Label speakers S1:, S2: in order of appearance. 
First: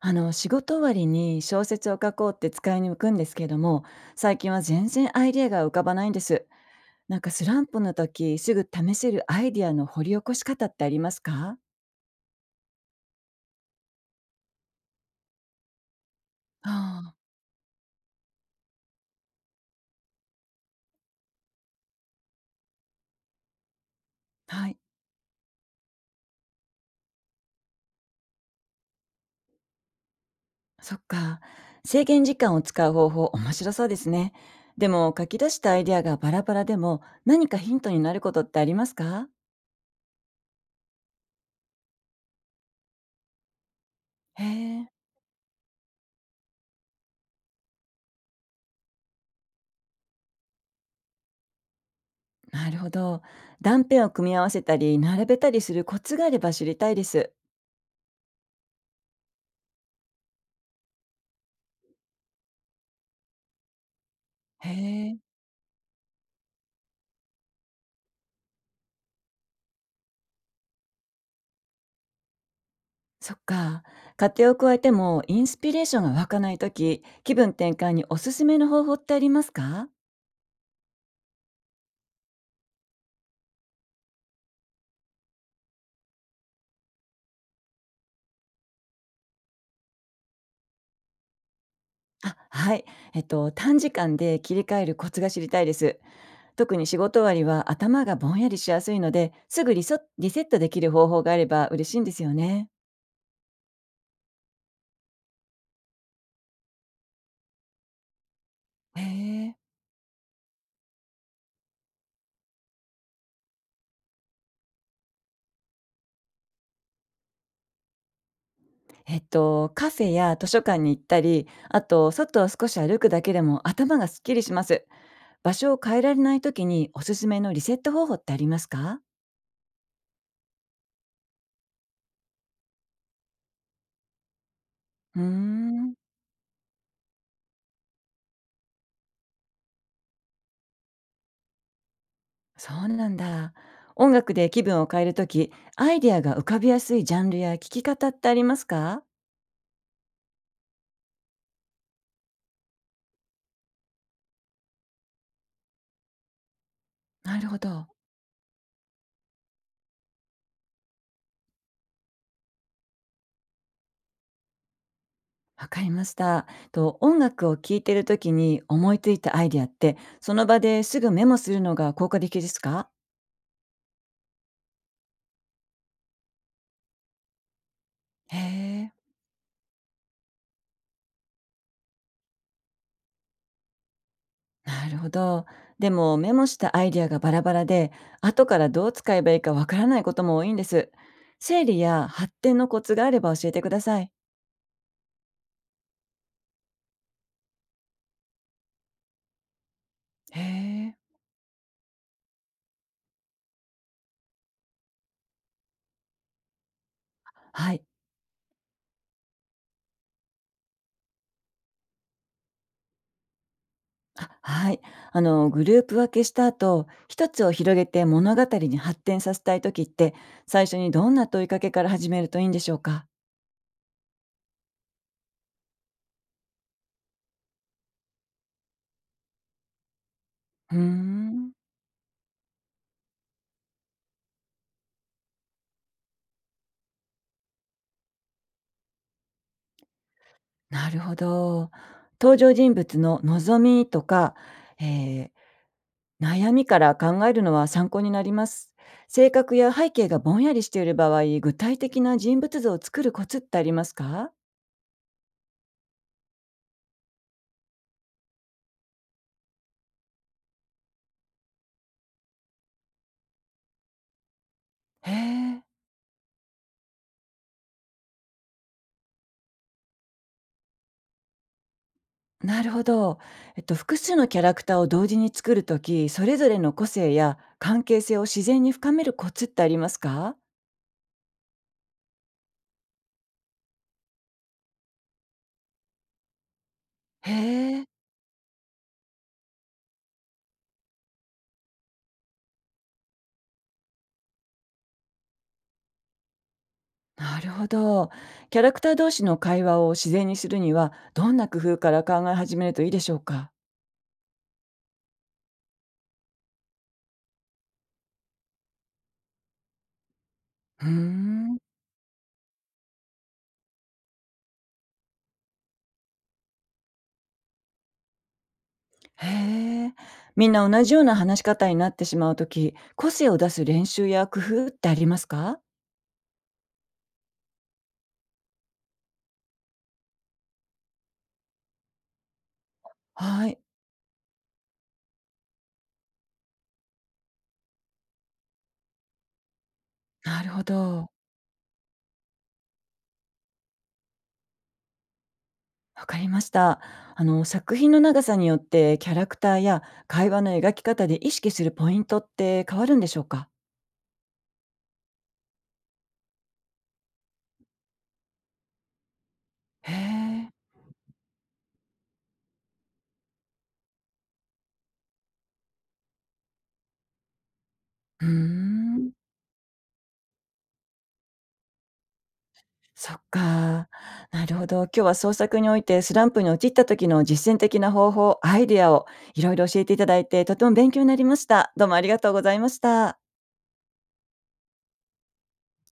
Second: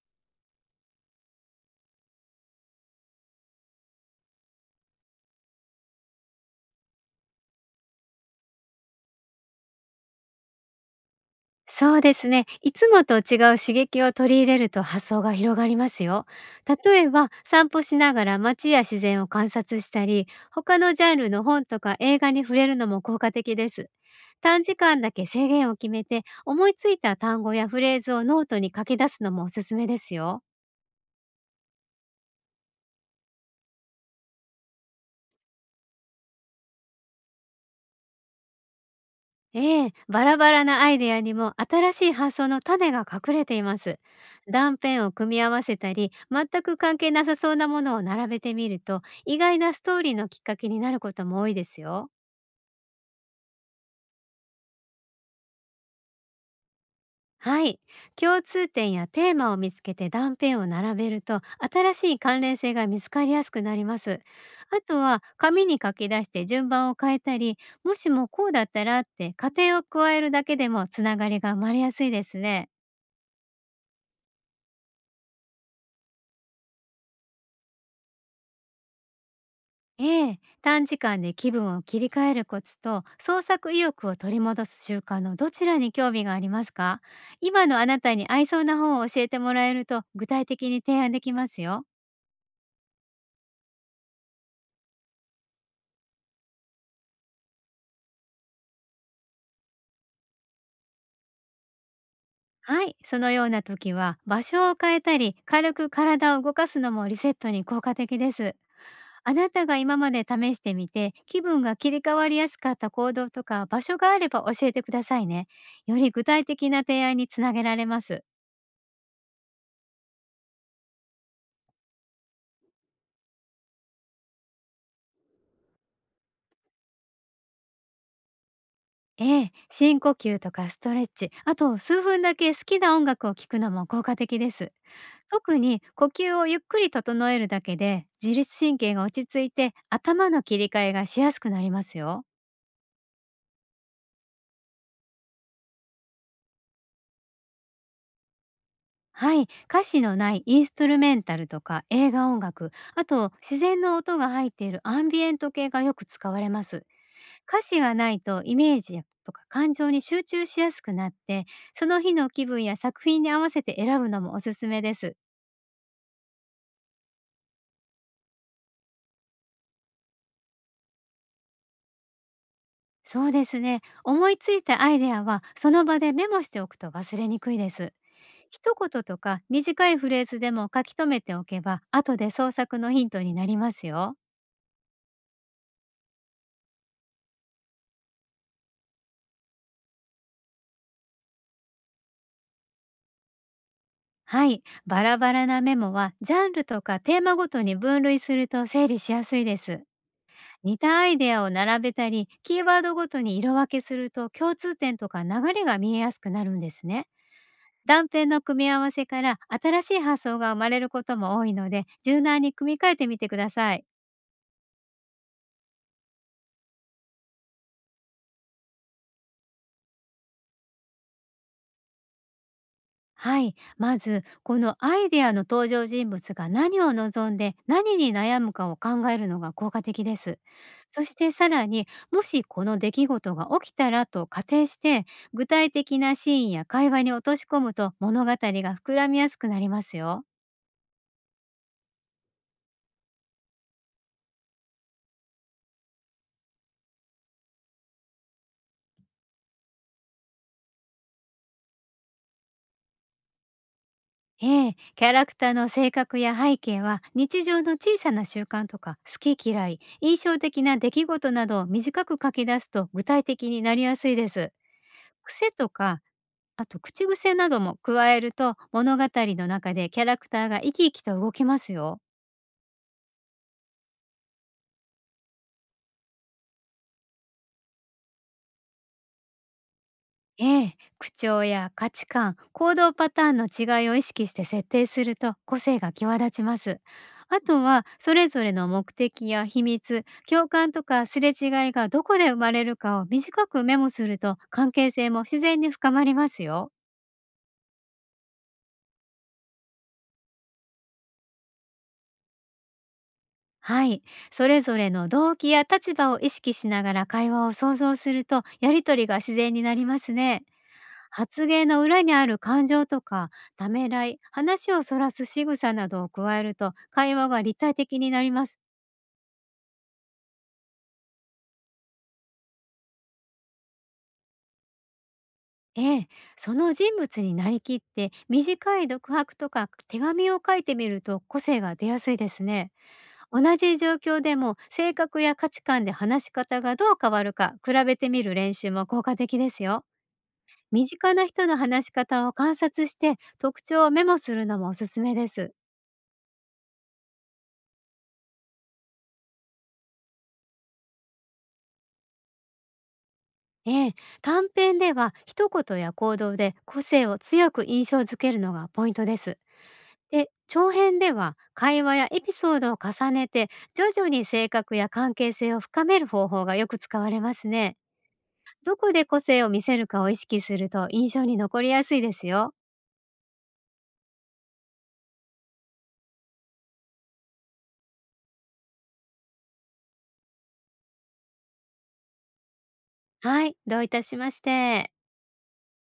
S1: 仕事終わりに小説を書こうって使いに行くんですけれども、最近は全然アイデアが浮かばないんです。スランプの時すぐ試せるアイデアの掘り起こし方ってありますか？
S2: そうですね。いつもと違う刺激を取り入れると発想が広がりますよ。例え
S1: あ
S2: ば
S1: あ。
S2: 散歩しながら街や自然を観察したり、他のジャンルの本とか映画に触れるのも効果的です。短
S1: は
S2: 時
S1: い。
S2: 間だけ制限を決めて、思いついた単語やフレーズをノートに書き出すのもおすすめですよ。
S1: そっか。制限時間を使う方法面白そうですね。でも書き出したアイデアがバラバラでも何かヒントになることってありますか？
S2: ええ、バラバラなアイデアにも新しい発想の種が隠れています。
S1: へ
S2: 断
S1: え。
S2: 片を組み合わせたり、全く関係なさそうなものを並べてみると、意外なストーリーのきっかけになることも多いですよ。
S1: なるほど。断片を組み合わせたり並べたりするコツがあれば知りたいです。
S2: はい。共通点やテーマを見つけて断片を並べると、新しい関連性が見つかりやすくなります。
S1: へ
S2: あと
S1: え。
S2: は、紙に書き出して順番を変えたり、もしもこうだったらって仮定を加えるだけでもつながりが生まれやすいですね。
S1: そっか。家庭を加えてもインスピレーションが湧かないとき、気分転換におすすめの方法ってありますか？
S2: ええ、短時間で気分を切り替えるコツと創作意欲を取り戻す習慣のどちらに興味がありますか？今のあなたに合いそうな本を教えてもらえると具体的に提案できますよ。
S1: あ、はい。短時間で切り替えるコツが知りたいです。特に仕事終わりは頭がぼんやりしやすいので、すぐリソリセットできる方法があれば嬉しいんですよね。
S2: はい、そのような時は場所を変えたり軽く体を動かすのもリセットに効果的です。
S1: へ
S2: あな
S1: え。
S2: たが今まで試してみて気分が切り替わりやすかった行動とか場所があれば教えてくださいね。より具体的な提案につなげられます。
S1: カフェや図書館に行ったり、あと、外を少し歩くだけでも頭がすっきりします。場所を変えられないときにおすすめのリセット方法ってありますか？
S2: ええ、深呼吸とかストレッチ、あと数分だけ好きな音楽を聴くのも効果的です。
S1: うー
S2: 特に
S1: ん。
S2: 呼吸をゆっくり整えるだけで自律神経が落ち着いて頭の切り替えがしやすくなりますよ。
S1: そうなんだ。音楽で気分を変えるとき、アイデアが浮かびやすいジャンルや聴き方ってありますか？
S2: はい、歌詞のないインストゥルメンタルとか映画音楽、あと自然の音が入っているアンビエント系がよく使われます。
S1: なるほ
S2: 歌詞
S1: ど。
S2: がないとイメージとか感情に集中しやすくなって、その日の気分や作品に合わせて選ぶのもおすすめです。
S1: わかりました。と音楽を聴いてるときに思いついたアイデアって、その場ですぐメモするのが効果的ですか？
S2: そうですね。思いついたアイデアはその場でメモしておくと忘れにくいです。
S1: へ
S2: 一
S1: え。
S2: 言とか短いフレーズでも書き留めておけば、後で創作のヒントになりますよ。
S1: なるほど。でもメモしたアイデアがバラバラで、後からどう使えばいいかわからないことも多いんです。整理や発展のコツがあれば教えてください。
S2: はい。バラバラなメモはジャンルとかテーマごとに分類すると整理しやすいです。
S1: へ
S2: 似た
S1: え。
S2: アイデアを並べたり、キーワードごとに色分けすると、共通点とか流れが見えやすくなるんですね。
S1: はい。
S2: 断片の組み合わせから新しい発想が生まれることも多いので、柔軟に組み替えてみてください。
S1: あ、はい。グループ分けした後、一つを広げて物語に発展させたい時って、最初にどんな問いかけから始めるといいんでしょうか？
S2: はい。まず、このアイデアの登場人物が何を望んで何に悩むかを考えるのが効果的です。
S1: うー
S2: そしてさ
S1: ん。
S2: らに、もしこの出来事が起きたらと仮定して、具体的なシーンや会話に落とし込むと物語が膨らみやすくなりますよ。
S1: なるほど。登場人物の望みとか、えー悩みから考えるのは参考になります。性格や背景がぼんやりしている場合、具体的な人物像を作るコツってありますか？
S2: ええ、キャラクターの性格や背景は、日常の小さな習慣とか好き嫌い、印象的な出来事などを短く書き出すと具体的になりやすいです。
S1: へ
S2: 癖
S1: え。
S2: とか、あと口癖なども加えると、物語の中でキャラクターが生き生きと動きますよ。
S1: なるほど。複数のキャラクターを同時に作るとき、それぞれの個性や関係性を自然に深めるコツってありますか？
S2: ええ、口調や価値観、行動パターンの違いを意識して設定すると個性が際立ちます。
S1: へ
S2: あと
S1: え、
S2: はそれぞれの目的や秘密、共感とかすれ違いがどこで生まれるかを短くメモすると、関係性も自然に深まりますよ。
S1: なるほど。キャラクター同士の会話を自然にするには、どんな工夫から考え始めるといいでしょうか？
S2: はい、それぞれの動機や立場を意識しながら会話を想像すると、やりとりが自然になりますね。
S1: うー
S2: 発
S1: ん。
S2: 言の裏にある感情とかためらい、話をそらす仕草などを加えると、会話が立体的になります。
S1: へえ。みんな同じような話し方になってしまうとき、個性を出す練習や工夫ってありますか？
S2: ええ、その人物になりきって短い独白とか手紙を書いてみると個性が出やすいですね。
S1: は
S2: 同
S1: い。
S2: じ状況でも性格や価値観で話し方がどう変わるか比べてみる練習も効果的ですよ。
S1: なるほ
S2: 身
S1: ど。
S2: 近な人の話し方を観察して特徴をメモするのもおすすめです。
S1: わかりました。あの作品の長さによってキャラクターや会話の描き方で意識するポイントって変わるんでしょうか？
S2: ええ、短編では一言や行動で個性を強く印象づけるのがポイントです。
S1: へ
S2: で、
S1: え。
S2: 長編では会話やエピソードを重ねて、徐々に性格や関係性を深める方法がよく使われますね。
S1: うー
S2: どこで
S1: ん。
S2: 個性を見せるかを意識すると印象に残りやすいですよ。
S1: そっか。なるほど。今日は創作においてスランプに陥った時の実践的な方法、アイデアをいろいろ教えていただいてとても勉強になりました。どうもありがとうございました。
S2: はい、どういたしまして。